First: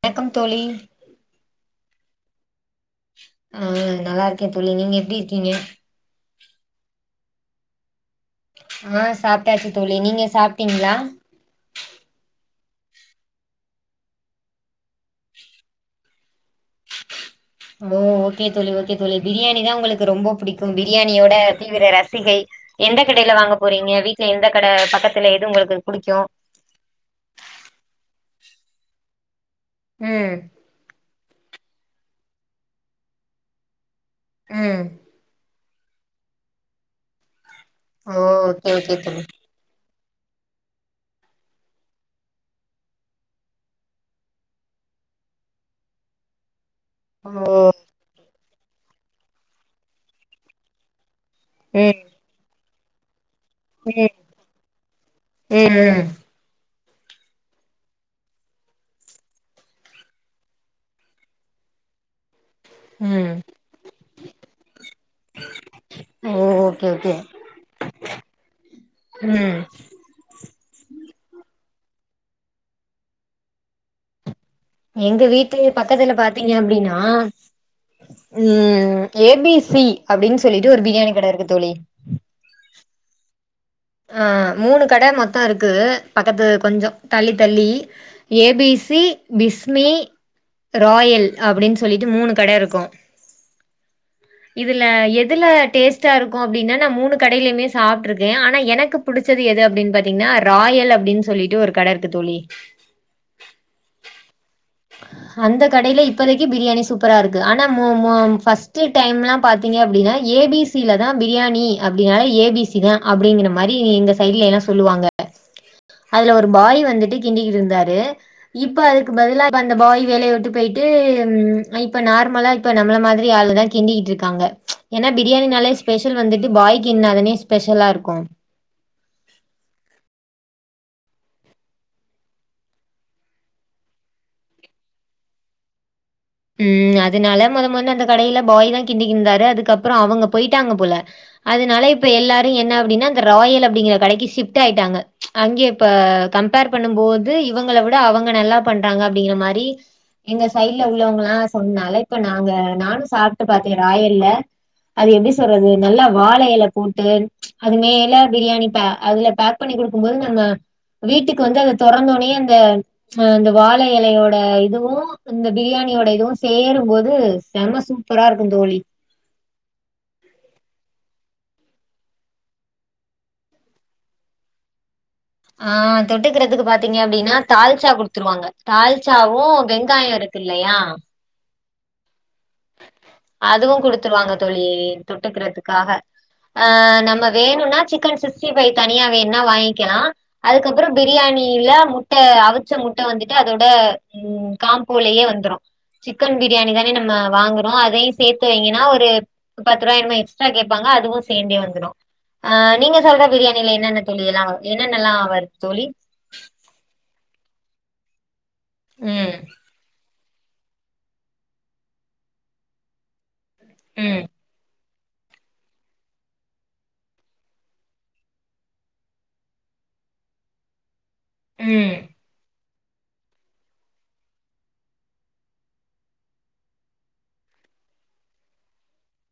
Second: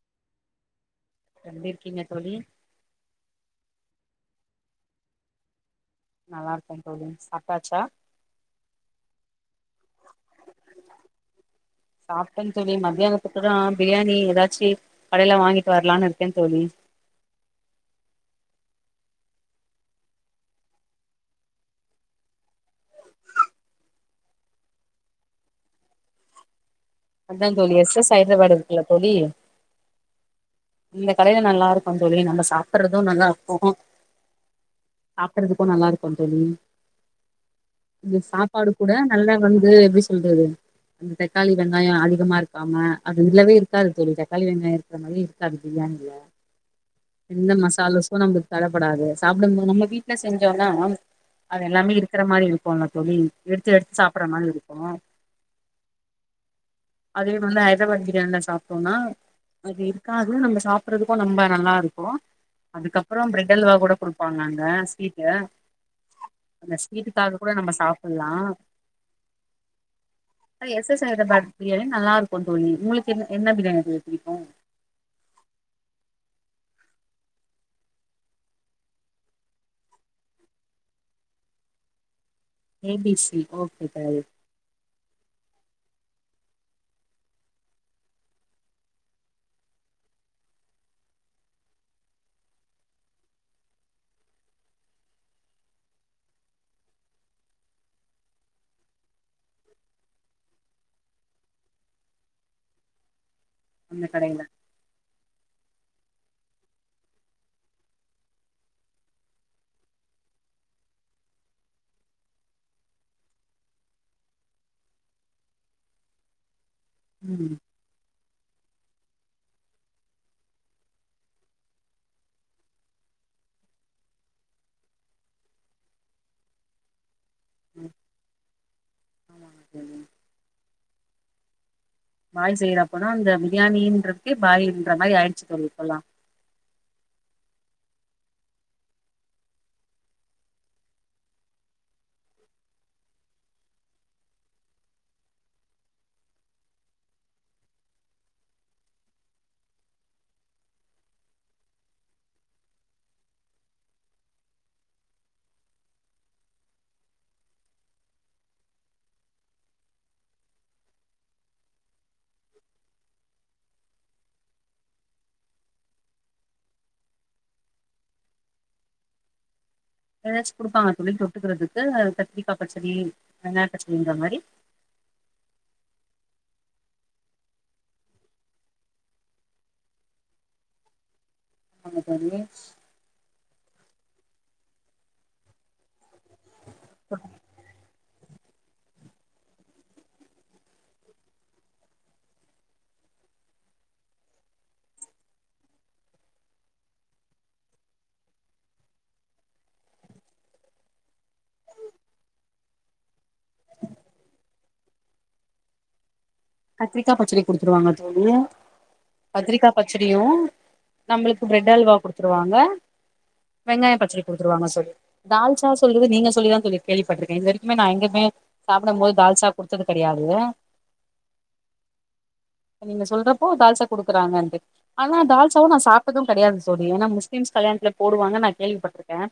வணக்கம் தோழி எப்டி இருக்கீங்க தோழி ஆஹ் நல்லா இருக்கேன் தோழி நீங்க எப்டி இருக்கீங்க நல்லா இருக்கே தோழி சாப்டாச்சா ஆஹ் சாப்டாச்சி தோழி நீங்க சாப்டீங்களா டன் தோழி மத்தியானத்துக்கு தா பிரியாணி ஏதாச்சி கடையில வாங்கிட்டு வர்லானு இருக்கேன் தோழி ஓ ஓகே தோழி ஓகே தோழி பிரியாணிதா உங்களுக்கு ரொம்ப புடிக்கும் பிரியாணியோட தீவிர ரசிகை எந்த கடையில வாங்க போறீங்க வீட்டுல எந்த கட பக்கத்துல எதுவும் உங்களுக்கு புடிக்கும் அத்தான் தோழி எஸ் எஸ் ஹைத்ராபாத் இருக்குல்ல தோழி உம் இந்த கடையில நல்லா இருக்கும் தோழி நம்ம சாப்புட்றதும் நல்லா இருக்கோ ம் அப்புறது இப்போ நல்லாருக்கே தோழி ஓ இங்க ஓகே சாப்பாடு கூட ஓகே தோழி நல்லா வந்து எப்டி சொல்றது அந்த தக்காளி வெங்காயோ அதிகமாருக்காம அது இல்லவே இருக்காது தோழி தக்காளி வெங்காயோ இருக்கற மாதிரியே இருக்காது பிரியாணில எந்த ஓ மசாலா சோ நம் தடப்படாது சாப்டும்போது நம்ம வீட்ல செஞ்சோம்னா அது எல்லாமே ம் இருக்கற மாரி இருக்கு போன தோழி எடுத்து எடுத்து ம் சாப்புடுற மாதிரி இருக்கு ம் ம் அதே வந்து ஹைதராபாத் பிரியாணில சாப்ட்டோம்னா அது இருக்காது நம்ம சாப்புறதுக்கு நம்ம நல்லாருக்கு அதுக்கப்புறம் ம் பிரெட் அல்வா கூட குடுப்பாங்க அங்க ஸ்வீட்டு ஓ அந்த ஓகே ஓகே ஸ்வீட்டுக்காக கூட நம்ம சாப்பல்லா ம் அ எஸ் எஸ் தட் பிரியாணி நல்லாருக்கு தோழி உங்களுக்கு என்ன என்ன பிரியாணி புடிக்கு எங்க வீட்டு பக்கத்துல பாத்தீங்க அப்டின்னா உஹம் ஏ பி சி அப்டின்னு சொல்லிட்டு ஒரு பிரியாணி கடை இருக்கு தோழி ஏ பி சி ஓகே தோழி ஆஹ் மூணு கட மொத் டாருக்குது பக்கத்துல கொஞ்சோ தள்ளி தள்ளி A B C Bismi Royal அப்டின்னு சொல்லிட்டு மூணு கட இருக்கு இதுல எதுல டேஸ்டாருக்கு அப்டின்னா நா மூணு கடையிலுமே சாப்ட்டுருக்கே ஆனா எனக்கு பிடிச்சது எது அப்டின்னு பாத்தீங்ன்னா ராயல் அப்டின்னு சொல்லிட்டு ஒரு கடருக்கு தோழி அந்த கடையில அந்த கடையில இப்பதைக்கி பிரியாணி சூப்பராருக்கு ஆனா மு மு ஃபர்ஸ்ட் டைமெல்லா பாத்தீங்க அப்டின்னா A B C Latha biryani அப்டின்னால ஏபிசி தா அப்டிங்கிற மாரி இந்த சைட்லல்லா சொல்லுவாங்க அதுல ஒரு பாய் வந்து வந்துட்டு ம் கிண்டிக்கிட்டு இருந்தாரு இப்போ அதுக்கு பதிலா இப்ப அந்த பாய் வேலைய உட்டு போயிட்டு ம் இப்ப நார்மலா இப்ப நம்மள மாதிரி ஆள் தா கிண்டிக்கிட்டு இருக்காங்க ஏன்னா பிரியாணினாலே ஸ்பெஷல் வந்துட்டு பாய் கிண்ணாலுமே ஸ்பெஷலாருக்கும் ஆமாங்க தோழி பாய் சைடா போனா அந்த பிரியாணின்றதுக்கே பாயன்ற மாதிரி ஆயிடுச்சு தோழி இப்பல்லா உம் அதனால மொத மொதல அந்த கடையில பாய் தா கிண்டிக்கிட்டுந்தாரு அதுக்கப்புற அவுங்க போயிட்டாங்க போல அதனால இப்ப எல்லாரு என்ன அப்டின்னா அந்த ராயல் அப்டிங்கிற கடைக்கு ஷிப்ட் ஆயிட்டாங்க அங்க இப்ப கம்பேர் பண்ணும் போது இவுங்கள விட அவங்க நல்லா பண்றாங்க அப்டிங்கிற மாதிரி எங்க சைட்ல உள் இல்ல அவுங்கனா சொன்ன அளவுக்கு நானு சாப்ட்டு பாத்த ராயல்ல அது எப்டி சொல்றது நல்லா வாழை எல போட்டு அது மேல பிரியாணி ப பேக் பண்ணிருக்கும் போது நம்ம வீட்டுக்கு வந்து அந்த தொறந்தோனே அந்த அ வாழ எலையோட இதுவு இந்த பிரியா ணியோட இதுவு சேரும்போது செம சூப்பராருக்கும் தோழி ஏதாச்சு குடுப்பாங்களா தோழி தொட்டுக்கறதுக்கு கத்திரிக்காய் பச்சடி வெங்காய பச்சடிங்கற மாதிரி ஆஹ் தொட்டுக்கறதுக்கு பாத்தீங்க அப்டின்னா தால்சா குடுத்துருவாங்க தால்சாவும் வெங்காயோ இருக்குல்லையா [unintelligible] தோழி அதுவும் குடுத்துருவாங்க தோழி தொட்டுக்கறதுக்காக ஆஹ் நம்ம வேணுன்னா சிக்கன் சி க்ஸ்டிபை தனியா வேண்னா வாங்கிக்கலா அதுக்கப்புற பிரியாணியில முட்டை அவிச்ச முட்டை வந்துட்டு அதோட உ காம்போலயே வந்துரு சிக்கன் பிரியாணி தானே நம்ம வாங்குறோ அதையு சேத்து வீங்கன்னா ஒரு பத்து ரூபாய் என்மோ எக்ஸ்ட்ரா கேட்பாங்க அதுவு சேந்தே வந்துடு அஹ் நீங்க சொல்ற பிரியாணியில என்னென்ன தோழி எல்லா வரு என்னென்னல்லா வருது தோழி கத்திரிக்காய் பச்சரி குடுத்துருவாங்க தோழி ம் கத்திரிக்கா பச்சடியு நம்மளுக்கு பிரெட் அல்வா குடுத்துருவாங்க வெங்காயம் ம். பச்சரி கொடுத்துருவாங்க தோழி தால்ச்சா சொல்றது நீங்க சொல்லிதா தோழி கேள்விப்பட்டுருக்கே இது வரைக்குமே நா எங்குமே சாப்புடும் போது தால்ச்சா குடுத்தது கடையாது உம் நீங்க சொல்றப்போ தால்சா கொடுக்குறங்கந்து ஆனா தால்சாவும் நான் சாப்பிட்டதும் கெடையாது தோழி ஏன்னா முஸ்லிம்ஸ் கல்யாணத்துல போடுவாங்கு நான் கேள்விப்பட்டிருக்கேன்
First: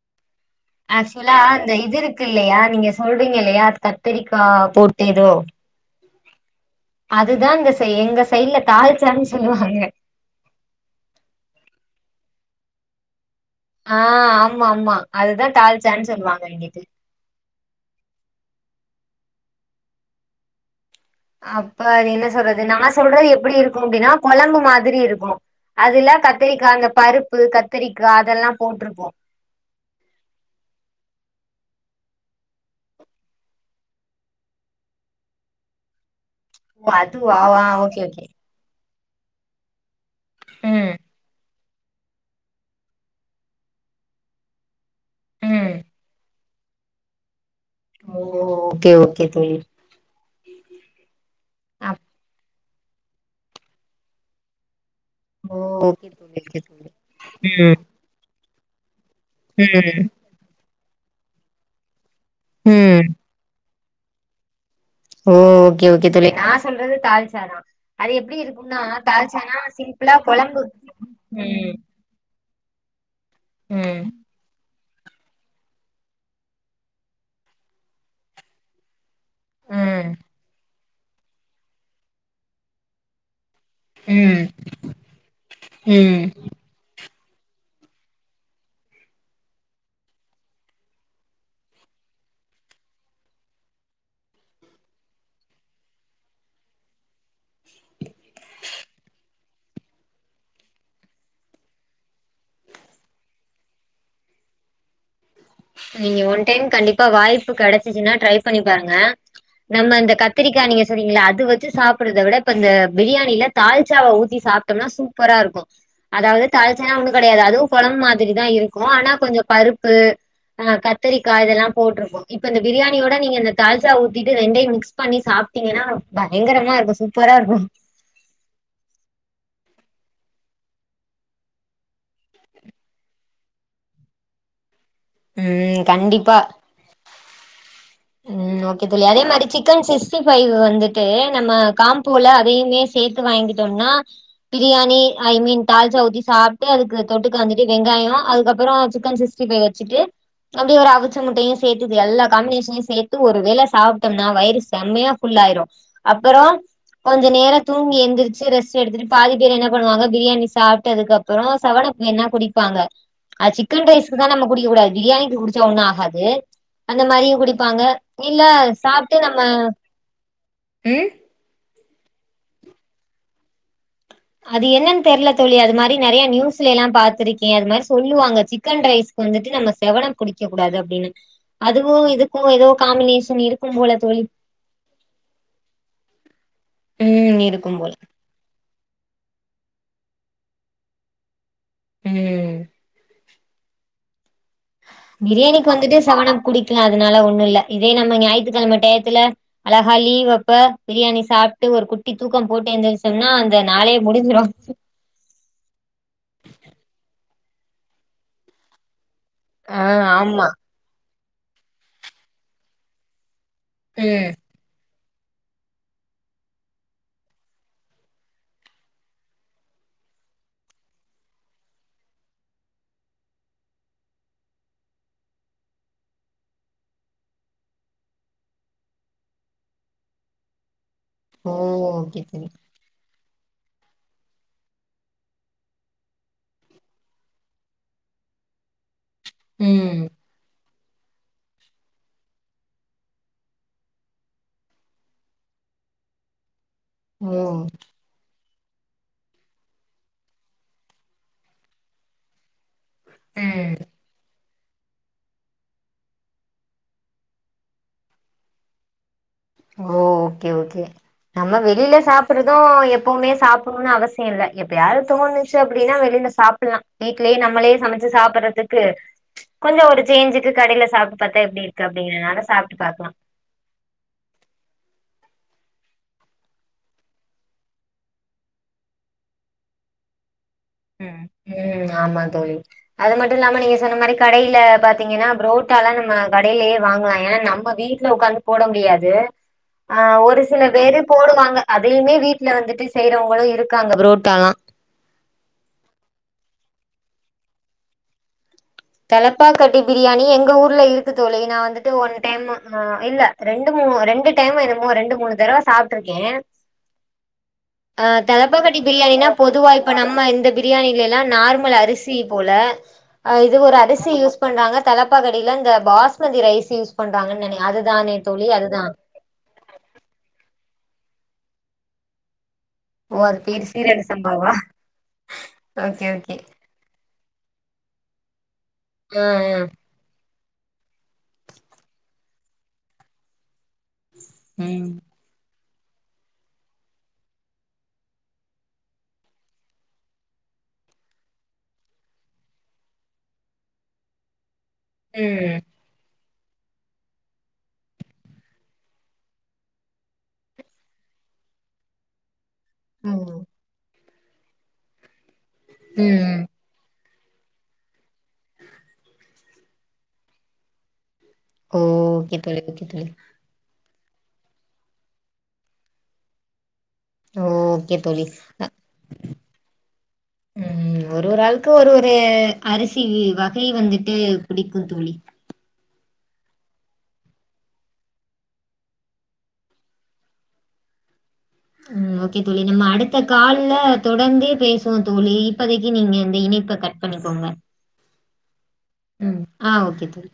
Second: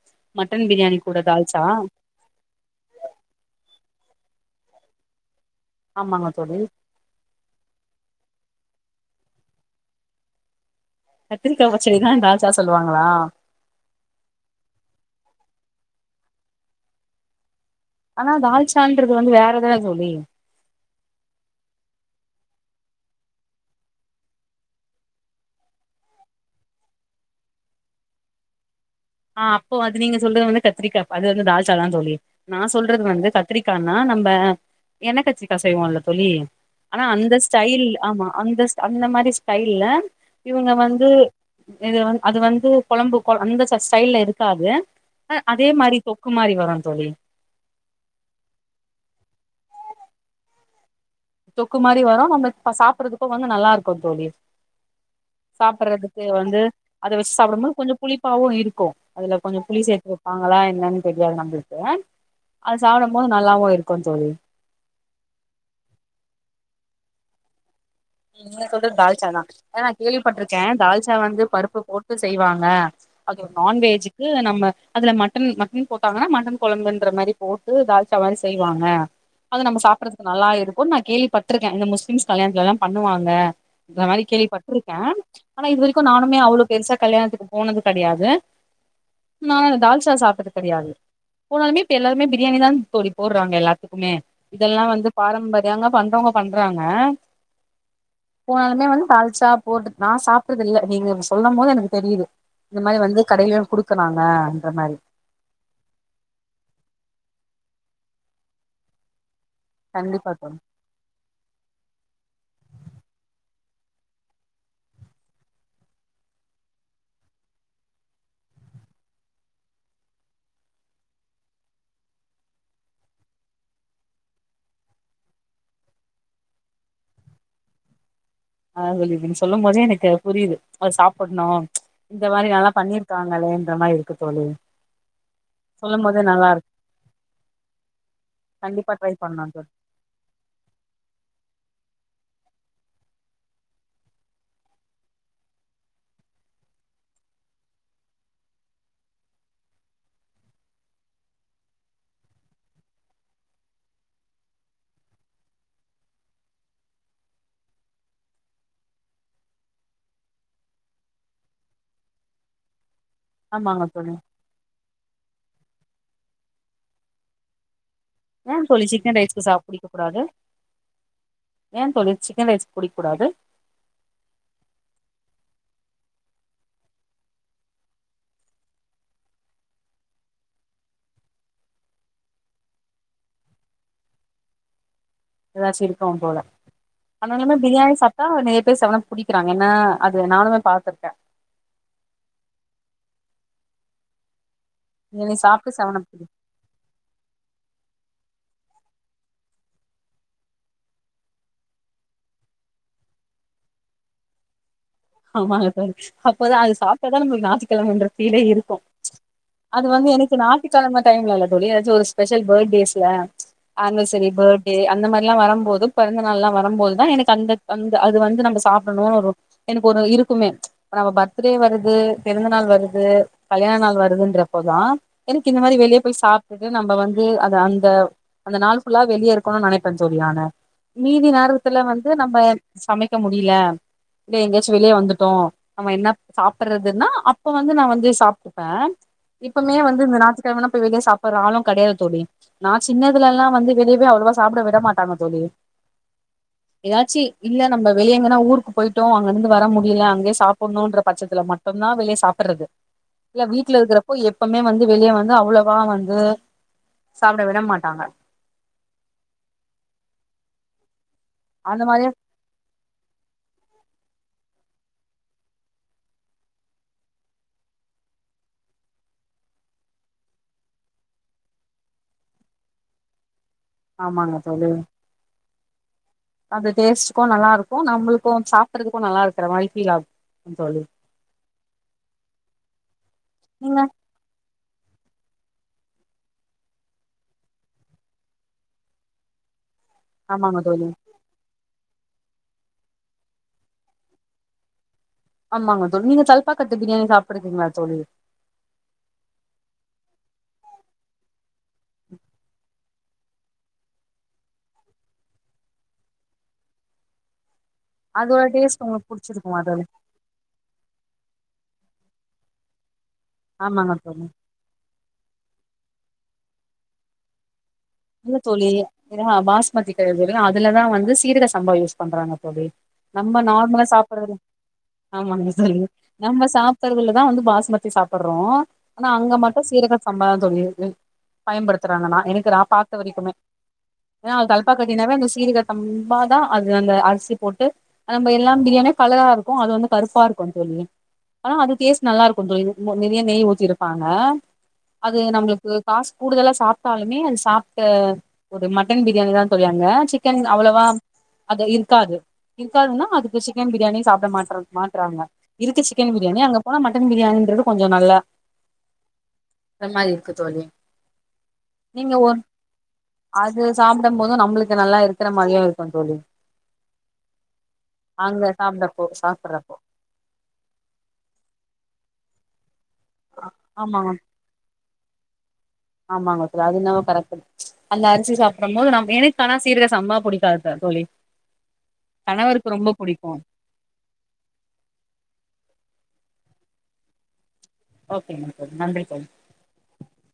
ஆக்சுவலா அந்த இது இருக்கு இல்லையா நீங்க சொல்றீங்க இல்லையா அது கத்தரிக்கா போட்டேதோ ஆமாங்க தோழி அதுதாங்க ச எங்க சைட்ல தால்சான்னு சொல்லுவாங்க கத்திரிக்கா பச்சடிதான் தால்சா சொல்லுவாங்களா ஆஹ் ஆமா ஆமா அதுதான் தால்ச்சானு சொல்லுவாங்க இங்கிட்டு ஆனா தால்சான்றது வந்து வேற தான தோழி அப்ப அது என்ன சொல்றது நான் சொல்றது எப்படி இருக்கும் அப்படின்னா குழம்பு மாதிரி இருக்கும் அதுல்ல கத்தரிக்கா அந்த பருப்பு கத்தரிக்கா அதெல்லாம் போட்டிருக் ஆஹ் அப்போ அது நீங்க சொல்றது வந்து கத்திரிக்கா அது வந்து தால் சா தான் தோழி நான் சொல்றது வந்து கத்திரிக்கான்னா நம்ம எண்ணக்கத்திரிக்கா செய்வோம்ல்ல தோழி ஓ ஆனா அந்த அதுவா ஆ ஸ்டைல் ஓகே ஓகே ஆமா அந்த ஸ் அந்த மாதிரி ஸ்டைல்ல இவங்க ம் வந்து இது அது வந்து கெழம்பு அந்த ஸ்டைல்ல இருக்காது ஹ அதே ம் மாறி தொக் கு மாறி வரு தோழி ஓ ஓகே ஓகே தோழி தொக்கு அப்- மாறி வரும் நம்ம அப்ப சாப்பறதுக்கு வந்து நல்லா இருக்கும் தோழி ஓ ஓகே சாப்பட்றதுக்கு தோழி வந்து ஓகே தோழி அத வெச்சு ம் சாப்பிடும்போது கொஞ்சம் புளிப்பாவும் இருக் கொ அதுல கொஞ்ச புலி ம் சேத்து வெப்பாங்களா என்னனு செரியா நம்ளுது அது ம் சாப்டும் போது நல்லாவும் இருக்கு கும் தோழி ஓ ஓகே ஓகே தோழி நான் சொல்றது தால்சா தா நீங்க சொல்றது தால்சா தான் ஏ நான் சிம்பிளா கொழம்பு கேள்விப்பட்டிருக்கேன் தால்சா வந்து ம் பருப்பு போட்டு செய்வாங்க ஆ அது ஒரு ம் நான்வேஜ்க்கு நம்ம அதுல மட்டன் மட்டன் போட்டாங்கன்னா மட்டன் கொழம்புன்ற மாறி போட்டு தால்சா மாறி செய்வாங்க அது நம்ம ம் சாப்பட்றதுக்கு நல்லா இருக்கும் [unintelligible] நான் கேள்விப்பட்டிருக்கேன் இந்த முஸ்லிம்ஸ் கல்யாணத்துலலாம் பண்ணுவாங்க அந்த மாறி ம் கேள்விப்பட்ருக்கேன் ஆனா இது வரைக்கும் ம் நானுமே அவ்ளோ பெருசா கல்யாணத்துக்கு போனது கெடயாது நா தால்சா சாப்ட்டது கெடையாது போனாலுமே இப்ப எல்லாருமே பிரியாணி தான் தோழி போடுறாங்க எல்லாத்துக்குமே இதெல்லாம் வந்து பாரம்பரியங்க பண்றவங்க பண்றாங்க போனாலுமே வந்து தால்சா போட்டு நான் சாப்ட்டது இல்ல நீங்க சொல்லும் போது எனக்கு தெரியுது இந்த மாதிரி வந்து கடையிலு குடுக்கறாங்கன்ற மாறி நீங்க ஒன் டைம் கண்டிப்பா வாய்ப்பு கெடச்சிச்சுன்னா ட்ரை பண்ணி பாருங்க நம்ம இந்த கண்டிப்பா தோழி கத்தரிக்கா நீங்க சொல்றிங்கல்ல அது வச்சு சாப்பிறத விட இப்ப இந்த பிரியாணில தால்சாவை ஊத்தி சாப்ட்டம்னா சூப்பரா இருக்கும் அதாவது தால்சானா ஒன்னு கெடயாது அதுவும் கொழம்பு மாதிரிதா இருக்கு ஆனா கொஞ்சம் பருப்பு ஆ கத்தரிக்காய் இதெல்லாம் போட்ருக்கும் இப்ப இந்த பிரியாணியோட நீங்க இந்த தால்ச்சா ஊத்திட்டு ரெண்டயு மிக்ஸ் பண்ணி சாப்ட்டீங்கன்னா பயங்கரமா இருக்கு சூப்பரா இருக்கு அ நீங்க சொல்லும் போதே எனக்கு புரியுது அது சாப்பிடணும் இந்த மாரி நல்லா பண்ணிருக்காங்களேன்ற மாரி இருக்கு தோழி ம் சொல்லும் போதே கண்டிப்பா நல்லா இருக்கு ம் ஓகே கண்டிப்பா தோழி ட்ரை அதே மாரி பண்ணலா தோழி சிக்கன் சிக்ஸ்டி பைவ் வந்துட்டு நம்ப காம் ம்போல அதையுமே சேத்து வாங்கிட்டோம்னா பிரியாணி ஐ மீன் தால்ச்சாவூத்தி சாப்ட்டு அதுக்கு தொட்டுக்க வந்துட்டு வெங்காயம் அதுக்கப்பறோ சிக்கன் சிக்ஸ்டி பைவ் வச்சுட்டு அப்டியே ஒரு அவிச்ச முட்டையும் சேத்துடு எல்லா காம்பினேஷனையும் சேத்து ஒரு வேள சாப்பிட்டோம்னா வயிறு செம்மையா ஃபுல்லாயிரும் அப்பறோ கொஞ்சம் நேரம் தூங்கி எந்திரிச்சு ரெஸ்ட் எடுத்துட்டு பாதி பேர் என்ன பண்ணுவாங்க பிரியாணி சாப்பிட்டுதுக்கப்பறோ சவனப் என்னா குடிப்பாங்க அது ஆமாங்க சிக்கன் தோழி ரைஸ்கக்கு தா நம் குடிக்க கூடாது பிரியாணிக்கு குடி ஒண்ணு ஆகாது அந்த மாரி குடிப் ப்பாங்க இல்ல ஏ தோழி சிக்கன் சாப்ட்டு நம்ம ரைஸ்க்கு சாப் ம் ஏன் தோழி சிக்கன் ரைஸ்கு குடிக்க கூடாது அது என்னன்னு தெரில தோழி அது மாரி நறைய நியூஸ்ல எல்லா பாத்துருக்கே அது மாரி சொல்லுவாங்க சிக்கன் ரைஸ்க்கு வந்துட்டு நம்ம சவனப் குடிக்கக் கூடாது அப்படின்னு அதுவும் இதுக்கும் ஏதோ காம்பினேஷன் இருக்கும் போல தோழி ஏதாச்சும் இருக்கும் போல ம் ஆனாலுமே இருக்கும் போல பிரியாணி சாப்பிட்டா நே த்தே சவன்அப் குடிக்கிறாங்க ஏன்ன அது நானுமே பாத்துருக்கே ம் பிரியாணி பிரியாணிக்கு சாப்ட்டு வந்துட்டு செவனப் சவனப் குடிக்கலா அதனால ஒண்ணும் இல்ல இதே நம்ம ஞாயிற் யத்துக்கிழம டயத்துல அழகா லீவ் அப்ப பிரியாணி சாப்பிட்டு ஒரு குட்டி தூக்கம் போட்டு எழுந்திரிச்சோம்னா அந்த நாளே முடிஞ்சுரும் ஆமாங்க அப்போதா அது சாப்பிட்டதா நம்ளுக்கு ஞாயித்துகிழமைன்ற ஃபீலே இருக்கும் ஆ அது வந்து எனக்கு ஆமா ஞாயித்துக்கெழம டைம்ல இல்ல தோழி ஏதாசும் ஒரு ஃபஷல் பர்த்ட்டேஸ்ல ம் அன்வசரி பர்த்டே அந்த மாரில்லாம் வரும்போது பிறந்த நாள் எல்லாம் வரும்போதுதா எனக்கு அந்த அந்த அது வந்து நம்ம சாப்பிடணும்னு ஒரு எனக்கு ஒரு இருக்குமே நம்ம பர்த்டே வருது பிறந்த நாள் வருது கல்யாண நாள் வருதுன்றப்போதா எனக்கு இந்த மாரி வெளியே போய் சாப்பிட்டுட்டு நம்ம வந்து அது அந்த அந்த நாள் ஃபுல்லா வெளியே இருக்கணும்னு நினைப்பே தோழி நானு மீதி ஓ நேரத்துல வந்து ஓகே நம்ம தோழி சமைக்க இருக்க முடில இல்ல எங்கயாச்சும் வெளியே வந்துட்டோ நம்ம என்ன சாப்பிடுறதுன்னா அப்ப வந்து நா வந்து சாப்ட்டுப்பே ஓ இப்பமே ம் வந்து இந்த ஞாயித்து கெழமனா வெளியே சாப்பிட்ற ஆளும் கிடையாது தோழி நா சின்னதுல எல்லா வந்து வெளியவே அவ்வளவா சாப்பிட விட மாட்டாங்க தோழி ஏதாச்சும் இல்ல நம்ம வெளிய எங்கன்னா ஊர் போய் டோ அங்க இருந்து வர முடியல அங்கே சாப்பிடணும்ன்ற பட்சத்துல மட்டும் தா வெளிய சாப்பிட்றது இல்ல வீட்ல இருக்கிறப்போ எப் ப்பமே வந்து வெளிய வந்து அவ்வளவா வந்து சாப்பிட விட மாட்டாங்க ஓ ஓகே ஓகே நம்ம அந்த வெளில மாரியே சாப்புட்றதும் எப்பவுமே சாப்பிடணும்னு அவசியம் இல்ல எப்பயாது தோணுச்சு அப்படின்னா வெளியில சாப்படலா வீடலேயே நம்மளே சமைச்சு சாப்பிடுறதுக்கு கொஞ்ச ஒரு சேஞ்சுக்கு கடையில சாப்பிட்டு பாத்தா எப்படி இருக்கு அப்படிங்கிறதுனால சாப்ட்டு பாக்கலாம் ஆமாங்க தோழி அந்த டேஸ்ட்டுக்கு நல்லா இருக்கு நம்மளுக்கு சாப்பறதுக்கும் நல்லா இருக்கிற மாதிரி ஃபீல் ஆகும் உம் உம் ஆமா தோழி அது மட்டு இல்லாம நீங்க சொன்ன மாரி கடையில பாத்தீங்கன்னா புரோட்டாலாம் நம்ம கடையிலயே வாங்கலா ஏன்னா நம்ம வீட்ல உக்காந்து போட முடியாது. ஆஹ் ஒரு ஆமாங்க சில தோழி பேரு போடுவாங்க. அதையுமே வீட்ல வந்துட்டு செய்யுறவங்களு இருக்காங்க புரோட்டாலா ஆமாங்க தோழி நீங்க தல்ப்பாகத்து பிரியாணி சாப்பிடுக்கீங்களா தோழி. தலப்பா கட்டி பிரியாணி, எங்க ஊர்ல இருக்கு தோழி நா வந்து இது ஒன் டைம். ஆஹ் இல்ல ரெண்டு மூ ரெண்டு டைம் என்னமோ ரெண்டு மூணு தடவ சாப்ட்டுருக்கே ஆஹ் அதோட தலப்பாக்கட்டி டேஸ்ட் உங்களுக்கு பிரியாணினா புடிச்சிருக்குமா பொதுவா தோழி இப்ப நம்ம இந்த பிரியாணிலலா நார்மல் அரிசி சி போல. இது ஒரு ஆமாங்க அரிசி தோழி யூஸ் பண்றாங்க தலப்பா கடையில இந்த பாஸ் மதி ரைஸ் யூஸ் பண்றாங்கன் நெனைக் இல்ல தோழி ஹா பாஸ்மதி கெடையாது அதுலதா வந் து சீரகசம்பா யூஸ் பண்றாங்க தோழி ஓ அது நம்ம பேரு நார்மலா சீரக சாப்பிடுறது சம்பாவா ஆமாங்க தோழி, ஓகே ஓகே நம்ம சாப்புடுறதுலதா வந்து பாஸ்மதி சாப்பிடறோ ஆனா ஆ அங்க ஆ மட்டும் சீரக சம்பா தோழி அது பயன்படுத்துறாங்க நா எனக்கு நா பாத் த வரைக்குமே அ ம் தலப்பாக்கட்டினாவே அந்த சீரக சம்பாதா அது அந்த அரிசி போட்டு நம்ம எல்லாம் பிரியாணியா கலரா இருக்கு, அது வந்து கருப்பா இருக்குந் தோழி, ஆனா அது டேஸ்ட் நல்லாருக்குந் தோழி நறையா நெய் ஊத்திருப்பாங்க. அது ம் நம்ளுக்கு காஸ் கூடுதலா சாப்ட்டாலுமே அது சாப் ட் ஒரு மட்டன் பிரியாணி தா தோழி அங்க சிக்கன் அவ்வளவா அது இருக்காது. இருக்காதுன்னா ம் அதுக்கு சிக்கன் பிரியாணி சாப் இந்த மாற்றம் மாட்றாங்க. இருக்கு சிக்கன் பிரியாணி ம் அங்க போனா மட் சிக்கன் பிரியாணின்றது கொஞ்ச நல்லா இந்த மாதிரி இருக்கு தோழி நீங்க ஒர் [inaudible] சாப்புடும் போதும் நம்மளுக்கு நல்லா இருக்கிற மாரியு இருக்கு தோழி ஓகே தோழி அங்க சாப்டப்போ சாப்பட்றப்போ ம் ஒரு ஒரு ஆளுக்கு ஒரு ஒரு [inaudible] அரிசி வகை ஆமாங்க வந்துட்டு பிடிக்கு தோழி ஆமாங்க தோழி அது என்னவோ கரெக்ட் அந்த அரிசி சாப்டும் போது நம்ம எனக்கானா சீரக சம்பா புடிக்காது தா தோழி ம் ஓகே தோழி கணவருக்கு நம்ம ரொம்ப அடுத்த புடிக்கு கால் ல தொடர்ந்தே பேசுவோ தோழி இப்பத க்கு நீங்க இந்த இணைப்ப கட் பண்ணிக்கோங்க ஓகே ங்க ம் ஆ ஓகே தோழி